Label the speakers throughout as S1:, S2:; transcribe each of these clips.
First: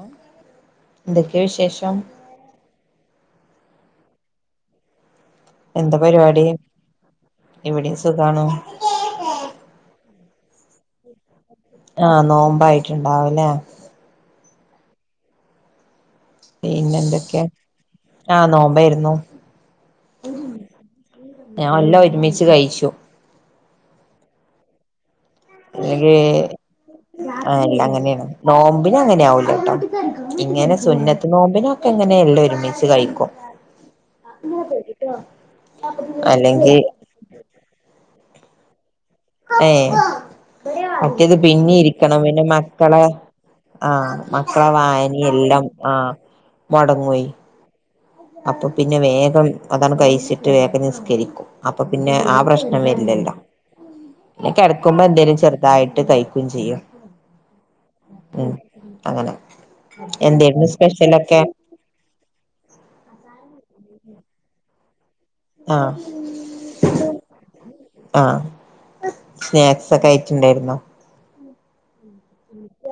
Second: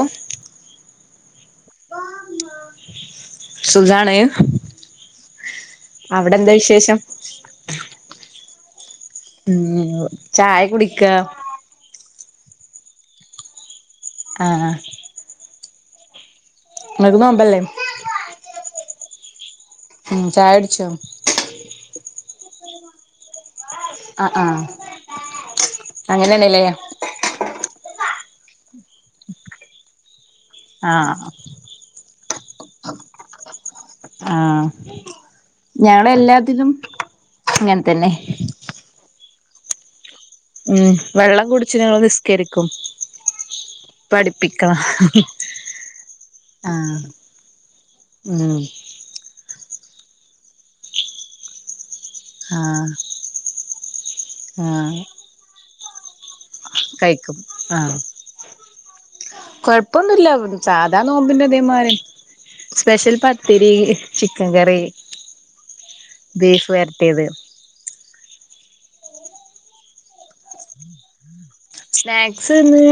S1: ഓ
S2: എന്തൊക്കെ വിശേഷം
S1: സുഖാണ്
S2: എന്താ
S1: അവിടെ
S2: പരിപാടി
S1: എന്താ വിശേഷം
S2: ഇവിടെം സുഖാണ്
S1: ഉം ചായ കുടിക്ക
S2: ആഹ് നോമ്പായിട്ടുണ്ടാവുലേ
S1: ആഹ്
S2: പിന്നെ
S1: ഇങ്ങക്ക്
S2: എന്തൊക്കെയ
S1: നോമ്പല്ലേ
S2: ആഹ് നോമ്പായിരുന്നു
S1: ഉം ചായകുടിച്ചോ
S2: ട് കയ്ച്ചു
S1: ആഹ് ആഹ്
S2: അല്ലങ്കി
S1: അങ്ങനെയാണല്ലേ
S2: ആ അല്ല അങ്ങനെണ് നോമ്പിന അങ്ങനെ ആവൂലാ ട്ടോ ഇങ്ങനെ
S1: ആഹ്
S2: സുന്നത്ത് നോമ്പിനൊക്കെ ഇങ്ങനെ എല്ലാം ഒരുമിച്ച് കഴിക്കും
S1: ആഹ് ഞങ്ങള് എല്ലാത്തിലും
S2: അല്ലെങ്കിൽ
S1: അങ്ങനെ തന്നെ
S2: ഏഹ്
S1: ഉം
S2: മറ്റേത്
S1: വെള്ളം കുടിച്ച്
S2: പിന്നിം
S1: ഞങ്ങള്
S2: ഇരിക്കണം പിന്നെ
S1: നിസ്കരിക്കും
S2: മക്കളെ ആഹ് മക്കളെ
S1: പഠിപ്പിക്കണം
S2: വായന എല്ലാം ആഹ്
S1: ആഹ്
S2: മൊടങ്ങുവേ
S1: ഉം
S2: അപ്പൊ പിന്നെ വേഗം അതാണ് കഴിച്ചിട്ട് വേഗം നിസ്കരിക്കും അപ്പ് അപ്പൊ പിന്നെ ആ പ്രശ്നം
S1: ആഹ്
S2: വരില്ലല്ലോ ന്നെ
S1: ആഹ്
S2: കെടക്കുമ്പം എന്തേലും ചെറുതായിട്ട് കയ്
S1: കഴിക്കും ആഹ്
S2: ഉം അങ്ങനെ
S1: കൊഴപ്പൊന്നുല്ല
S2: എന്തേരുന്നു
S1: സാധാരണ
S2: സ്പെഷ്യലൊക്കെ
S1: നോമ്പിന്റെ തേമാതി സ്പെഷ്യൽ പത്തിരി ചിക്കൻ കറി
S2: ആഹ്
S1: ബീഫ് വരട്ടിയത്
S2: ആഹ് സ്നാക്സൊക്കെ അയിട്ടുണ്ടാരുന്നോ
S1: സ്നാക്സ് ഇന്ന്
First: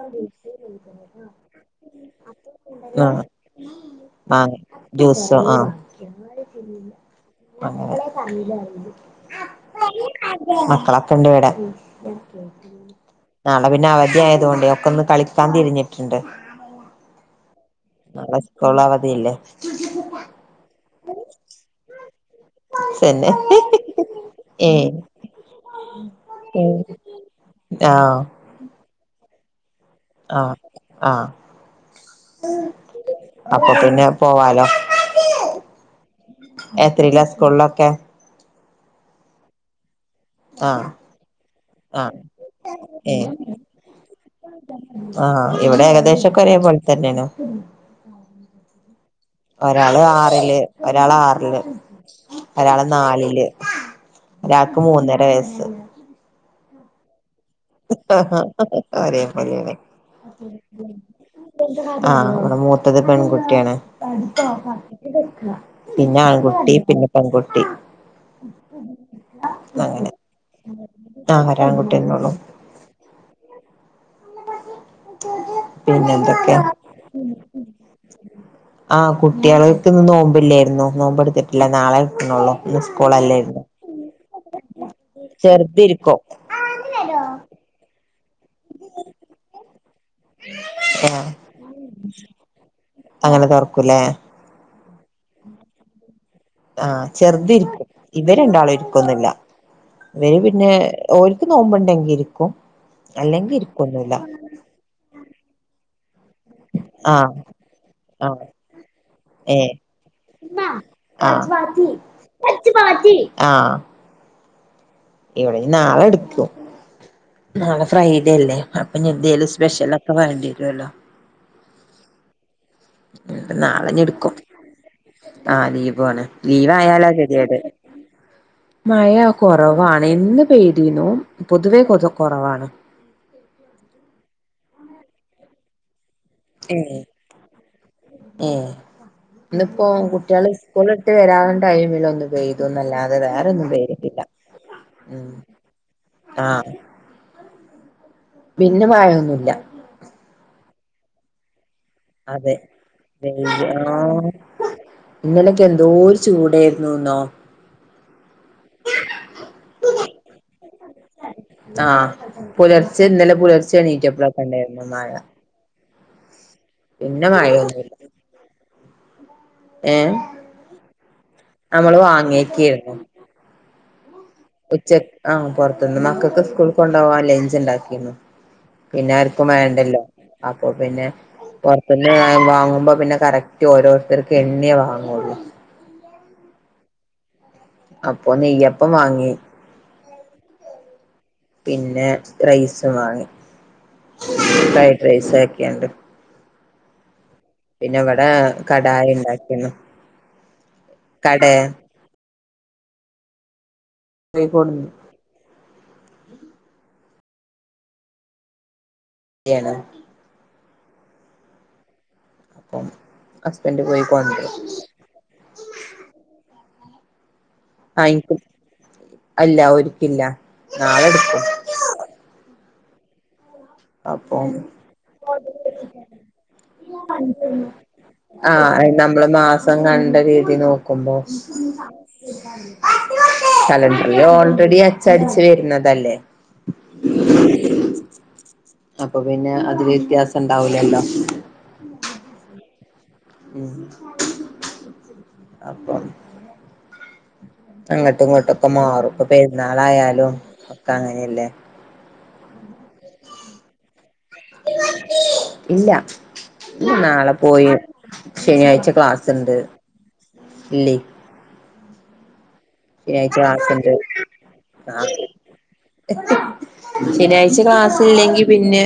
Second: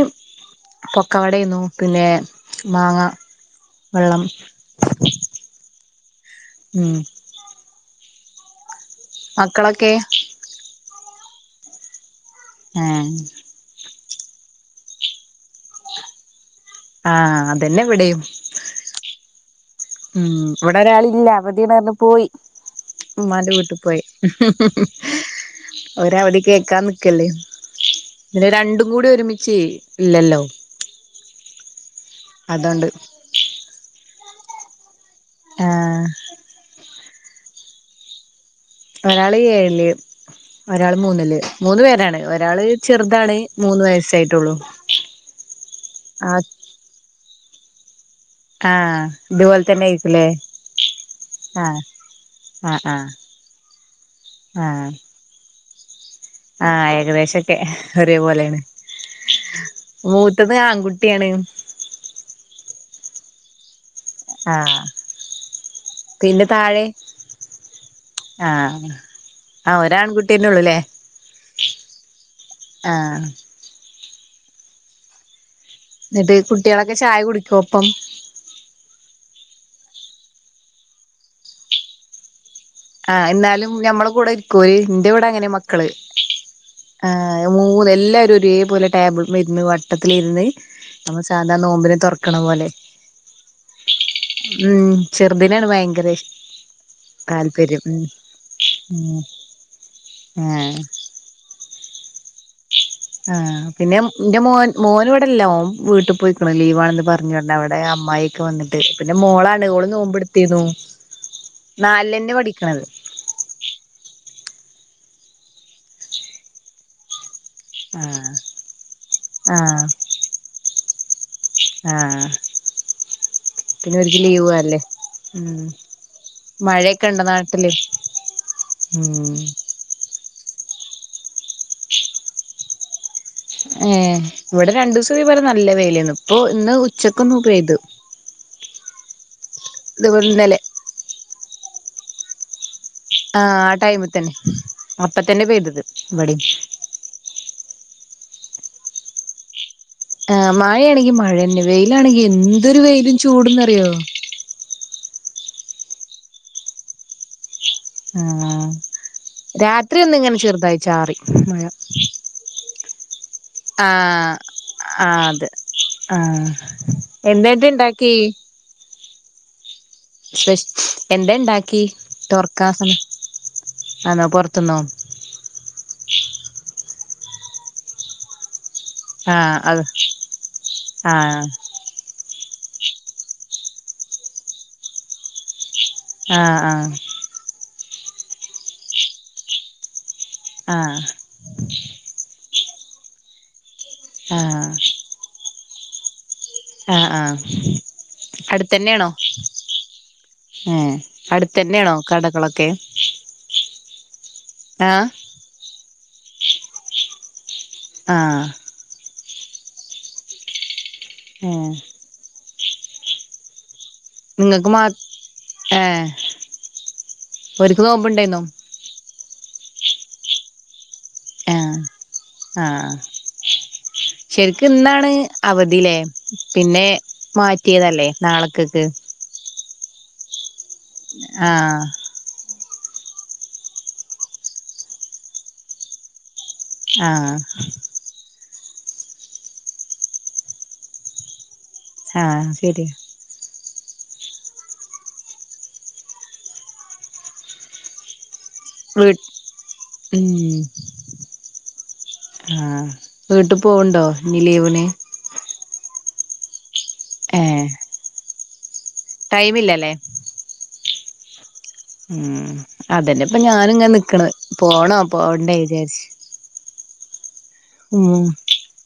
S1: പൊക്ക്കാവടയ്ന്നു പിന്നെ മാങ്ങ
S2: ആഹ്
S1: വെള്ളം
S2: മാങ്ങ ജ്യൂസോ ആഹ്
S1: ഉം
S2: [unintelligible]
S1: മക്കളൊക്കെ
S2: കൊണ്ട് വിടെ
S1: ഏഹ്
S2: നാളെ പിന്ന അവ ദ്യായതുകൊണ്ടേ ഒക്കെ ഒന്ന് കളിക്കാൻ തിരിഞ്ഞിട്ടുണ്ട്
S1: ആഹ് അതെന്നെ ഇവിടെയും
S2: നാളെ സ്കൂൾ അവധിയല്ലേ
S1: ഉം ഇവിടെ ഒരാളില്ല അവധി ന്നർഞ്ഞ്
S2: തന്നെ
S1: ഉമ്മാന്റെ വീട്ട് പോയി
S2: ഏഹ്
S1: ഒരവദി
S2: ഏഹ്
S1: കേക്കാൻ നിക്കല്ലേ
S2: ആഹ്
S1: ഇതിനെ രണ്ടും കൂടി ഒരുമിച്ച് ഇല്ലല്ലോ
S2: ആഹ് ആഹ്
S1: അതോണ്ട്
S2: അത് പിന്നെ പോവാലോ
S1: ആഹ്
S2: എത്രിലാ സ്കൂളിലൊക്കെ
S1: ഒരാള് ഏഴില്
S2: ആഹ്
S1: ഒരാള് മൂന്നില് മൂന്ന്
S2: ആഹ്
S1: പേരാണ് ഒരാള്
S2: ഏഹ്
S1: ചെറുതാണ് മൂന്ന് വയസ്സായിട്ടുള്ളൂ ആഹ്
S2: അത് പോലെ തന്നെണ്
S1: ആഹ് ഇതുപോലെ തന്നെ
S2: ഒരാള്
S1: ആയിരിക്കുല്ലേ
S2: ആറില് ഒരാള് ആറില്
S1: ആഹ് ആഹ്
S2: ഒരാള്
S1: ആഹ്
S2: നാലില് ഒരാൾക്ക്
S1: ആഹ്
S2: മൂന്നര വയസ്സ്
S1: ആഹ് ഏകദേശ
S2: ഹ ഹ ഒരേ പോലെ ലെ
S1: മൂത്തത് ആൺകുട്ടിയാണ്
S2: ആഹ് ഇവടെ മൂത്തത് പെൺകുട്ടിയാണ്
S1: ആഹ്
S2: പിന്നെ ആൺകുട്ടി പിന്നെ പെൺകുട്ടി
S1: ആഹ് ആഹ് ഒരാൺകുട്ടിന്നെള്ളൂല്ലേ
S2: ഒര് ആൺകുട്ടിന്നുള്ളു
S1: ആ
S2: [unintelligible] പിന്നെ
S1: എന്നിട്ട്
S2: എന്തൊക്കെയാ
S1: കുട്ടികളൊക്കെ ചായ കുടിക്കോ ഒപ്പം
S2: അ കു കുട്ടികൾക്ക് ഇന്ന് നോമ്പില്ലായിരുന്നു നോമ്പ് എടുത്തിട്ടില്ല നാളെ എടുക്കണൊള്ളു
S1: അ എന്നാലും ഞമ്മള് കൂടെ ഇരിക്കുവേ എന്റെ കൂടെ അങ്ങനെ മക്കള്
S2: ചെറുതിരിക്കും
S1: ആ മൂന്ന് എല്ലാരും ഒ ഒരേ പോലെ ടേബിളിമ്മേ ഇരുന്ന് വട്ടത്തില് ഇരുന്ന് നമ്മൾ
S2: ആഹ്
S1: സാധാരണ നോമ്പിന് തുറക്കണ പോലെ
S2: അങ്ങനെ തുറക്കും ഇല്ലേ
S1: ഉം ചെറുതിനാണ് ഭയങ്കര ഇഷ്
S2: ആ ചെറുതി
S1: താല്പര്യം
S2: ക്കും ഇവര് രണ്ടാളും
S1: ഉം
S2: ഇരിക്കൊന്നുല്ല ഇവര് പിന്നെ
S1: ഏഹ്
S2: ഓൽക്ക് നോമ്പുണ്ടെങ്കി ഇരിക്കും അല്ലെങ്കി
S1: ആപിന്നെ
S2: ഇരിക്കൊന്നുല്ല
S1: എന്റെ മോൻ മോന് ഇവിടല്ല മോൻ വീട്ട് ലീവാണെന്ന്
S2: ആഹ്
S1: പറഞ്ഞോണ്ട് അവിടെ അമ്മായിയൊക്കെ
S2: ആഹ്
S1: വന്നിട്ട് പിന്നെ മോളാണ് മോള് നോമ്പെടുത്തിരുന്നു
S2: ആ [unintelligible] ആ ഇവിടെ നാളെ എടുക്കും നാളെ
S1: ആഹ്
S2: ഫ്രൈഡേ അല്ലേ അപ്പൊ ഇനി എന്തേലും സ്പെഷ്യല് ഒക്കെ വേണ്ടി വരുവല്ലോ
S1: ആ
S2: നാളെ ഇനി എടുക്കും
S1: അല്ലേ
S2: അ
S1: ഉം
S2: ലീവുണ് ലീവ്
S1: മഴയൊക്കെ
S2: ആയാലാ
S1: ഇണ്ടോ
S2: കേധേഡ്
S1: നാട്ടില്
S2: മയ
S1: ഉം
S2: കുറവാണ് ഇന്ന് പെയ്തീനു പൊതുവേ കോ കൊറവാണ്
S1: ഹെ ഇവിടെ രണ്ടു ദിവസംഅത് പോലെ നല്ല വെയിലേന്നു പ്പോ ഇന്ന്
S2: ഏ
S1: ഉച്ചക്ക് ഒന്ന് പെയ്തു
S2: ഇന്നിപ്പോം കുട്ടികള് സ്കൂള് വിട്ട് വരാം ടൈമില് ഒന്ന് പെയ്തു അല്ലാതെ
S1: ആഹ്
S2: വേറൊന്നും
S1: ആ ടൈമിൽ
S2: പെയ്തിട്ടില്ല
S1: തന്നെ അപ്പ
S2: ഉം
S1: തന്നെ പെയ്തത് ഇവിടിം
S2: ആ പിന്നെ മഴയൊന്നുല്ല
S1: ആ മഴയാണെങ്കിൽ മഴന്നെ വെയിലാണെങ്കി
S2: അതെ
S1: എന്തൊരു വെയിലും ചൂട്ന്ന് അറിയോ
S2: ഇന്നലെയൊക്കെ എന്തോരു ചൂടായിരുന്നൂന്നോ
S1: ആ രാത്രി ഒന്ന് ഇങ്ങനെ ചെറുതായി ചാറി മഴ
S2: ആഹ് പുലർച്ചെ ഇന്നലെ പുലർച്ചെ എണീറ്റപ്പളൊക്കെ ഉണ്ടായിരുന്നു മഴ
S1: ആ
S2: പിന്നെ
S1: എന്നിട്ട്
S2: മഴയൊന്നുല്ല
S1: ഇണ്ടാക്കി
S2: ഏഹ്
S1: സ്പെഷ്യൽ എന്താ ഇണ്ടാക്കി
S2: നമ്മള്
S1: തൊർക്കാക്ക
S2: വാങ്ങിയേക്കായിരുന്നു ഉച്ചക്ക് അ പോറതിന്ന് മക്കൾക്ക് സ്കൂളിൽ കൊണ്ടോവാൻ ഉള്ളിന് ചല ക്കിന്നു പിന്നെ ആർക്കും
S1: ആഹ് അത്
S2: വേണ്ടല്ലോ അപ്പൊ പിന്നെ
S1: ആഹ്
S2: പൊറത്തൂന്ന് വാങ്ങുമ്പോ പിന്നെ കറക്റ്റ് ഓരോരുത്തർക്ക് എണ്ണിയേ വാങ്ങുള്ളൂ
S1: ആആ
S2: അപ്പൊ നെയ്യപ്പം വാങ്ങി
S1: ആ
S2: പിന്നെ റൈസ് വാങ്ങി
S1: ആഹ്
S2: ഫ്രൈഡ് റൈസ് ഒക്കെയുണ്ട്
S1: അ അ
S2: പിന്നെ ഇവിടെ കടായി ഉണ്ടാക്കിയിന്ന്
S1: ഏ അടുത്തന്നെയാണോ കടകളൊക്കെ
S2: പോയി കോട്ന്ന്
S1: ആഹ് ആ
S2: കുട്ടളെ
S1: ഹെ
S2: അപ്പം ഹസ്ബൻഡ് പോയി കൊണ്ടരും
S1: നിങ്ങക്ക്മാ ഏ ഒരിക്ക്
S2: ആ എനിക്ക്
S1: നോമ്പുണ്ടായിരുന്നോ
S2: അല്ല ഒൽക്കില്ല നാളെ എടുക്കും
S1: ഏഹ് ആഹ്
S2: ഓ അപ്പൊ
S1: ശരിക്കും ഇന്നാണ് അവധില്ലേ പിന്നെ മാറ്റിയതല്ലേ നാളെക്കക്ക്
S2: ആഹ് നമ്മള് മാസം കണ്ട രീതി നോക്കുമ്പോ
S1: ആഹ്
S2: കലണ്ടറിൽ ഓൾറെഡി അച്ചടിച്ച് വരുന്നതല്ലേ
S1: ആ
S2: അപ്പൊ പിന്നെ അതില് വ്യത്യാസം ഇണ്ടാവൂലല്ലോ
S1: ആഹ് ശരി
S2: ഉ അപ്പം അങ്ങോട്ടും ഇങ്ങോട്ടും ഒക്കെ
S1: വീ
S2: മാറും ഇപ്പ പെരുന്നാളായാലും
S1: ഉം
S2: ഒക്ക അങ്ങനെയല്ലേ
S1: വീട്ടിൽ പോവ്ണ്ടോ ഇനി ലീവിന്
S2: ഇല്ല നാളെ
S1: ഏഹ്
S2: പോയി ശനിയാഴ്ച ക്ലാസ്സുണ്ട്
S1: ടൈമില്ലല്ലേ
S2: ഇല്ലേ
S1: ഉം അതന്നെ
S2: ശനിയാഴ്ച
S1: ഇപ്പ ഞാന ഇങ്ങ
S2: ക്ലാസ്ണ്ട്
S1: നിക്കണത് പോണോ
S2: ആ
S1: പോണ്ടെ വിചാരിച്ച
S2: ശനിയാഴ്ച ക്ലാസ് ഇല്ലെങ്കി പിന്നെ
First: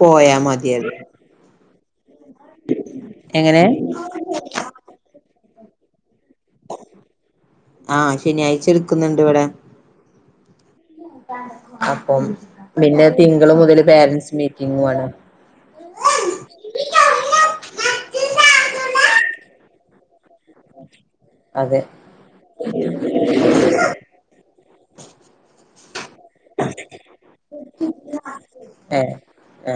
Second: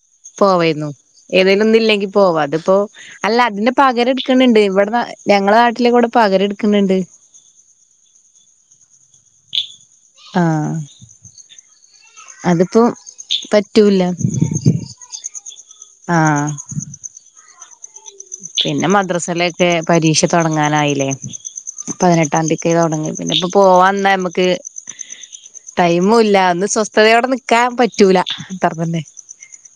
S2: പോയാ മതിയത്
S1: പോ വ ണ്ടിപ്പം അല്ല അതിന്റെ പകരം എടുക്കണണ്ട് ഇവിടെ ഞങ്ങളുടെ നാട്ടിലെ കൂടെ ഇപ്പൊ പകരം എടുക്കണണ്ട്
S2: ആ ശനിയാഴ്ച എടുക്കുന്നുണ്ട് ഇവിടെ
S1: ആഹ്
S2: അപ്പം
S1: അതിപ്പോ
S2: പിന്നെ തിങ്കള് മുതല് പേരന്റ്സ് മീറ്റിങ്ങു ആണ്
S1: ആ
S2: [unintelligible]
S1: പിന്നെ മദ്രസയില് ഒക്കെ പരീക്ഷ തുടങ്ങാനായില്ലേ
S2: അതെ
S1: പതിനെട്ടാംതിയക്ക തുടങ്ങി പിന്നെ ഇപ്പ പോവാന്നാ നമക്ക് ടൈം മുല്ല ഒന്ന് സ്വസ്ഥതയോടെ നിക്കാൻ പറ്റൂല
S2: ഏ
S1: അത്രന്നെ
S2: ആ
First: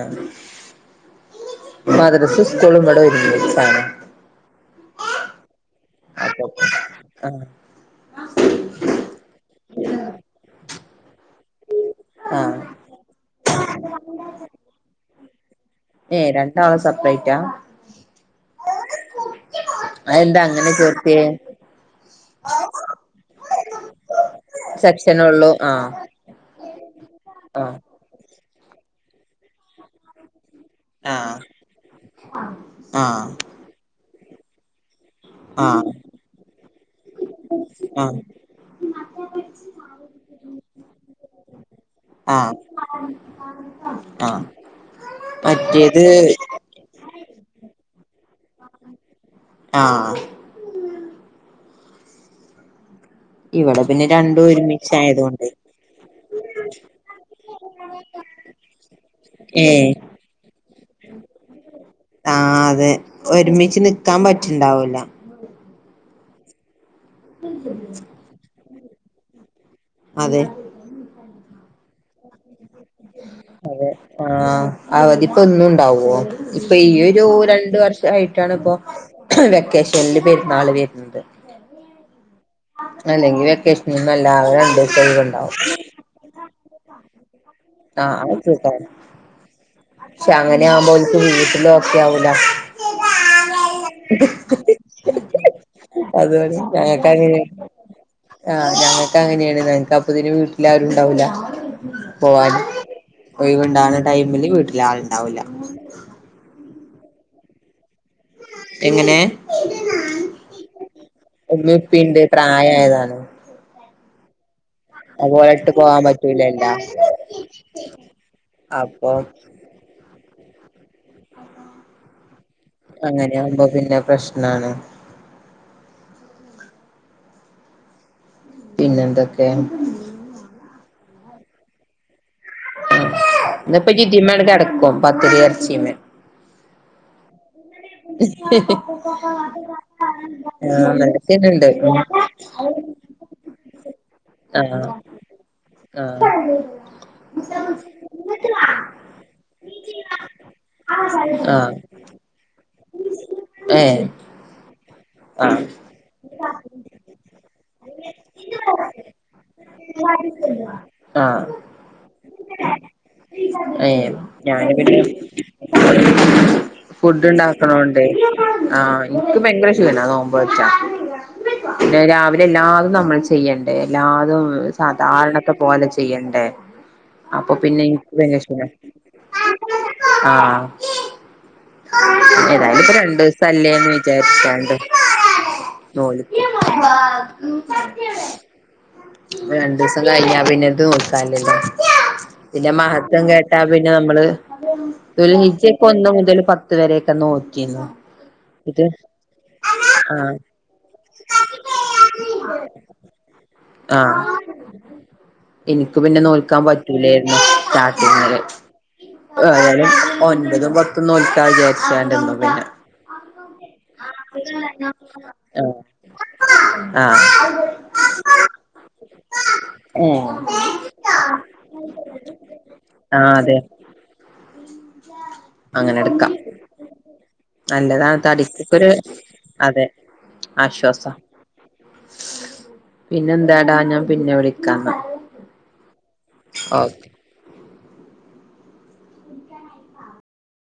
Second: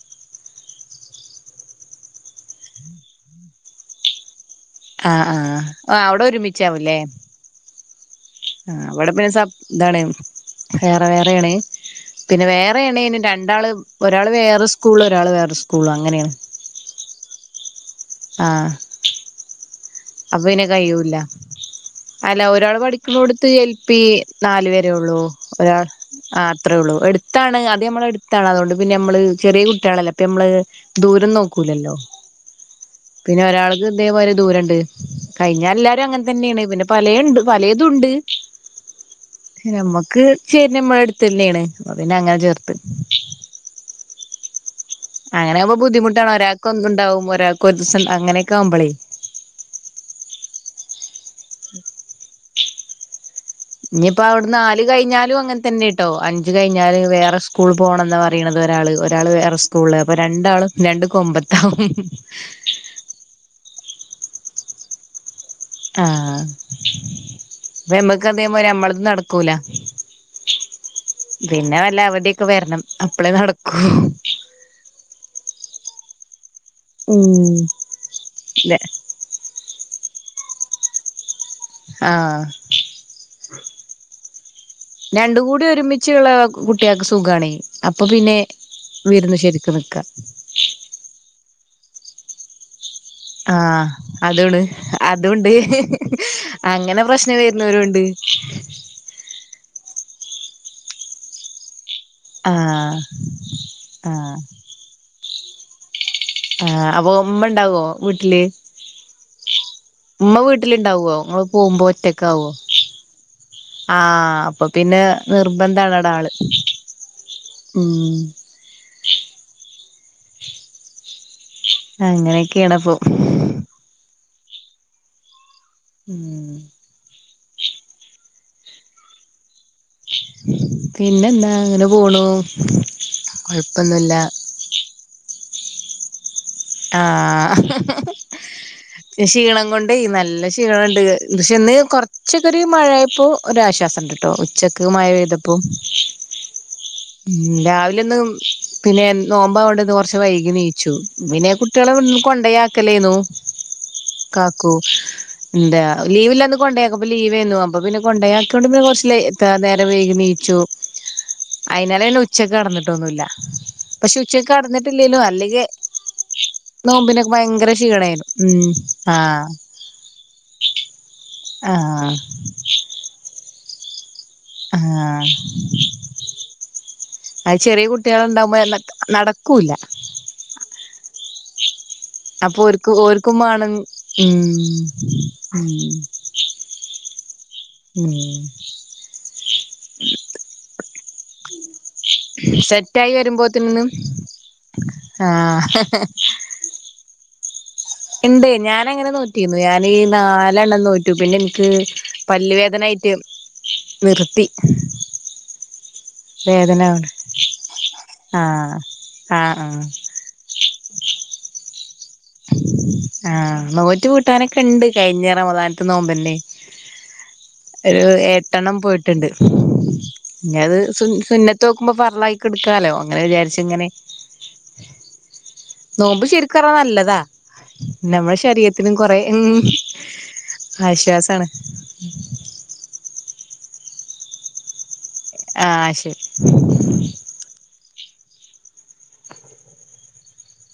S2: മദ്രസും സ്കൂളും ഇവിടെ ഒരുമിച്ചാണ്
S1: ആ ആ ഓ അവിടെ ഒരുമിച്ചാവൂല്ലേ
S2: ആ
S1: ആ അവിടെ പിന്നെ സ ഇതാണ് വേറെ വേറെയാണ്
S2: ആ
S1: പിന്നെ വേറെ ആണെലും രണ്ടാള് ഒരാൾ വേറെ സ്കൂള് ഒരാള് വേറെ സ്
S2: ഏ രണ്ടാള് സെപ്പറേറ്റാ
S1: ആഹ്
S2: അതെന്താ
S1: അപ്പം ഇനി
S2: അങ്ങനെ
S1: കഴിയൂല
S2: ചേർത്തിയേ
S1: അല്ല ഒരാൾ പഠിക്കുമ്പോടുത്ത് എൽ പി നാലു വരെ ഉള്ളു
S2: സെക്ഷനൊള്ളൂ ആ
S1: ഒരാൾ ആ അത്രേ ഉള്ളൂ എടുത്താണ്
S2: ആ
S1: അത് നമ്മൾടു ടുത്താണ് അതുകൊണ്ട് പിന്നെ നമ്മള് ചെറിയ കുട്ടികാളല്ലോ അപ്പൊ നമ്മള്
S2: ആ
S1: ദൂരം നോക്കൂലല്ലോ
S2: ആ
S1: പിന്നെ ഒരാൾക്ക് ഇതേ പോല ദൂരണ്ട് കഴിഞ്ഞാ എല്ലാരും
S2: ആ
S1: അങ്ങനെ തന്നെയാണ് പിന്നെ പലയുണ്ട് പലേ
S2: ആ
S1: തുംണ്ട് നമ്മക്ക് ചേരി നമ്മള അടുത്ത തന്നെയാണ് അപ്പോൾ അങ്ങനെ
S2: ആ
S1: ചേർത്ത്
S2: ആ
S1: അങ്ങനെ ആകുമ്പോ
S2: മറ്റേത്
S1: ബുദ്ധിമുട്ടാണ് ഒരാൾ ഒന്നുണ്ടാവും ഒരാൾക്ക് ഒരു ദിവസം അങ്ങനെയൊക്കെ ആവുമ്പോളേ
S2: ആ
S1: [unintelligible]
S2: ഇവിടെ പിന്നെ
S1: ഇനിയിപ്പോ
S2: രണ്ടും
S1: അവിടെ നാല് കഴിഞ്ഞാലും
S2: ഒരുമിച്ചായതുകൊണ്ട്
S1: അങ്ങനെ തന്നെ ട്ടോ അഞ്ച് കഴിഞ്ഞാല് വേറെ സ്കൂൾ പോകണംന്നാ പറണ ഒരാള് ഒരാള് വേറെ
S2: ഏ
S1: സ്കൂള്ള അപ്പൊ രണ്ടാലും രണ്ട് കൊമ്പത്താവും
S2: എണീച്ചു നിക്കാൻ പറ്റിണ്ടാവൂല
S1: ആ അപ്പ നമ്മക്ക് അതേ അമ്മളന്നും നടക്കൂല
S2: അതെ
S1: പിന്നെ വല്ല അവധിയൊക്കെ വരണം അപ്പളേ നടക്കൂ
S2: അതെ ആ അവധി ഒന്നും ഉണ്ടാവോ ഇപ്പൊ ഈ ഒരു
S1: ഉം
S2: രണ്ട് വർഷായിട്ടാണ് ഇപ്പൊ വെക്കേഷൻ എല്ല് പേര് നാളു പേരുണ്ട്
S1: ആ
S2: വെക്കേഷനൊന്നും അല്ല ആകെ രണ്ടീസം
S1: രണ്ട്
S2: ഒഴിവുണ്ടാവും
S1: കൂടി ഒരുമിച്ചുള്ള കുട്ടികൾക്ക് സുഖാണെ
S2: ആ ആക്ക
S1: നിക്കാ
S2: പക്ഷെ അങ്ങനെ ആവുമ്പോലെന്ത് ചെയ്യും ലോ ഓക്കെ ആവൂല
S1: ആ അതാണ് അതൊണ്ട് അങ്ങനെ പ്രശ്നം വരുന്നവരും ഉണ്ട്.
S2: ആ ഞങ്ങൾക്ക് അങ്ങനെയാണ് പുതിന് വീട്ടിലാരും ഉണ്ടാവൂല്ല പോകാനും
S1: ആഹ്
S2: ഒയുവുണ്ടാകുന്ന
S1: ആഹ്
S2: ടൈമില് വീട്ടില് ആളുണ്ടാവില്ല
S1: ആ അപ്പൊ ഉമ്മ ഉണ്ടാവോ വീട്ടില്
S2: എങ്ങനെ
S1: ഉമ്മ വീട്ടിലുണ്ടാവുവോ നിങ്ങളു
S2: ഉമ്മീം
S1: പോകുമ്പോ
S2: ഉപ്പീണ്ട്
S1: ഒറ്റക്കാവോ ആ അപ്പ
S2: അത് പോലട്ട് പോവാൻ പറ്റൂലല്ലാ
S1: ഉം
S2: അപ്പൊ
S1: അങ്ങനെ
S2: അങ്ങനെയാകുമ്പോ പിന്നെ പ്രശ്നാണ്.
S1: ഉം [unintelligible]
S2: പിന്നെന്തൊക്കെയാ
S1: പിന്നെന്താ അങ്ങനെ പോണു
S2: ഉം ഇന്നിപ്പോ
S1: കൊഴപ്പൊന്നുല്ല
S2: ജിതിമ്മേ കിടക്കും പത്തിരി ഇറച്ചിയുമ്മേ
S1: ആ ക്ഷീണം കൊണ്ട് നല്ല ക്ഷീണം
S2: ആഹ്
S1: ഉണ്ട്
S2: ന്നട്ട്
S1: പക്ഷെ
S2: തിന്ന്ണ്ട്
S1: ഇന്ന് കൊറച്ചൊക്കെ ഒരു മഴ ഴായപ്പോ ഒരാശ്വാസം ഉണ്ട് ട്ടോ
S2: ആഹ്
S1: ഉച്ചക്ക് മഴ പെയ്യ്തപ്പോ
S2: ആഹ്
S1: ഉം രാവിലെ ഒന്ന് പിന്നെ നോമ്പാവാണ്ട് കൊറച്ച് വൈകിഎണീച്ചു പിന്നെ
S2: ആഹ്
S1: കുട്ടികളെ കൊണ്ട കൊണ്ടോയി ആക്കലേന്നു
S2: ഏഹ്
S1: കാക്കൂ
S2: ആഹ്
S1: ല്ല ലീവില്ലന്ന് കൊണ്ടയാക്ക അപ്പ ലീവായിരുന്നു അപ്പ പിന്നെ കൊണ്ടയാക്കോണ്ട്ന്നെ കുറ നേരെ വൈകി എണീ ച്ചു
S2: ആഹ്
S1: അയിതിനാലെ ഉച്ചക്ക് കിടന്നിട്ടൊന്നുമില്ല
S2: ഏഹ്
S1: പശേ ഉച്ചക്ക്
S2: ഞാന് പിന്നെ
S1: കടന്നിട്ടില്ലേലോ അല്ലങ്കേ
S2: ഫുഡ് ഉണ്ടാക്കണോണ്ടേ
S1: ഉം
S2: ആ എനിക്ക്
S1: ആഹ്
S2: ഭയങ്കരഷ് നോമ്പ് വെടിച്ച പിന്നെ
S1: ആഹ്
S2: രാവിലെ എല്ലാതും നമ്മൾ ചെയ്യണ്ടേ എല്ലാ അതും
S1: ആഹ്
S2: സാധാരണത്തെ പോലെ ചെയ്യണ്ടേ അപ്പൊ
S1: അത്
S2: പിന്നെ
S1: ചെറിയ കുട്ടികളുണ്ടാവുമ്പോ നടക്കൂല്ല
S2: ആ
S1: അപ്പൊ
S2: ഏതായാലും
S1: ഓര്ക്ക്
S2: ഇപ്പോ രണ്ടു
S1: ഓര്ക്കും
S2: ദിവസം
S1: വേണം
S2: അല്ലേന്ന്
S1: ഉം
S2: വിചാരിച്ചാണ് അ
S1: ഉം
S2: നോൽ
S1: ഉം
S2: രണ്ടു ദിവസം കഴിഞ്ഞ പിന്നെത് ല്ല പിന്നെ
S1: സെറ്റായി
S2: മഹത്വം കേട്ടാ
S1: വരുമ്പോത്തിനൊന്നും
S2: പിന്നെ നമ്മള്
S1: ആഹ്
S2: ദുൽഹിജ്ജക്ക ഒന്ന് മുതൽ പത്ത് വരക്കെ
S1: എന്തേ ഞാന അങ്ങനെ നോറ്റിരുന്നു ഞാനീ
S2: ആഹ്
S1: നാലെണ്ണം നോറ്റു പിന്നെ എനിക്ക് പല്ല് വേദന
S2: ആഹ്
S1: നിർത്തി
S2: എനിക്ക് പിന്നെ നോൽക്കാൻ
S1: വേദനാണ്
S2: പറ്റൂലായിരുന്നു പിന്ന
S1: ആഹ് ആഹ്
S2: ഏതാലും ഒൻപതും പത്തൊന്നും ഉൽക്കാച
S1: ആ നോറ്റ് വീട്ടാനൊക്കെ ഉണ്ട് കഴിഞ്ഞേറ
S2: ആഹ്
S1: റമതാനത്ത് നോമ്പന്നെ
S2: ആഹ്
S1: ഒരു എട്ടെണ്ണം പോയിട്ടുണ്ട് ഇന്ന അത് സ സുന്നത്ത് നോക്കുമ്പോ പറളായി എടുക്കാലോ അങ്ങനെ
S2: ആഹ് അതെ
S1: വിചാരിച്ച ഇങ്ങനെ
S2: അങ്ങനെ
S1: നോമ്പ്
S2: എടുക്കാം
S1: ശരിക്കും പറ നല്ലതാ
S2: നല്ലതാണ്
S1: നമ്മുടെ
S2: തടിക്കൊക്കൊരു
S1: ശരീരത്തിനും കൊറെ
S2: അതെ ആശ്വാസാ
S1: ആശ്വാസാണ് ഉ
S2: പിന്നെ എന്താടാ ഞാൻ പിന്നെ വിളിക്കാന്ന
S1: ആഹ ശരി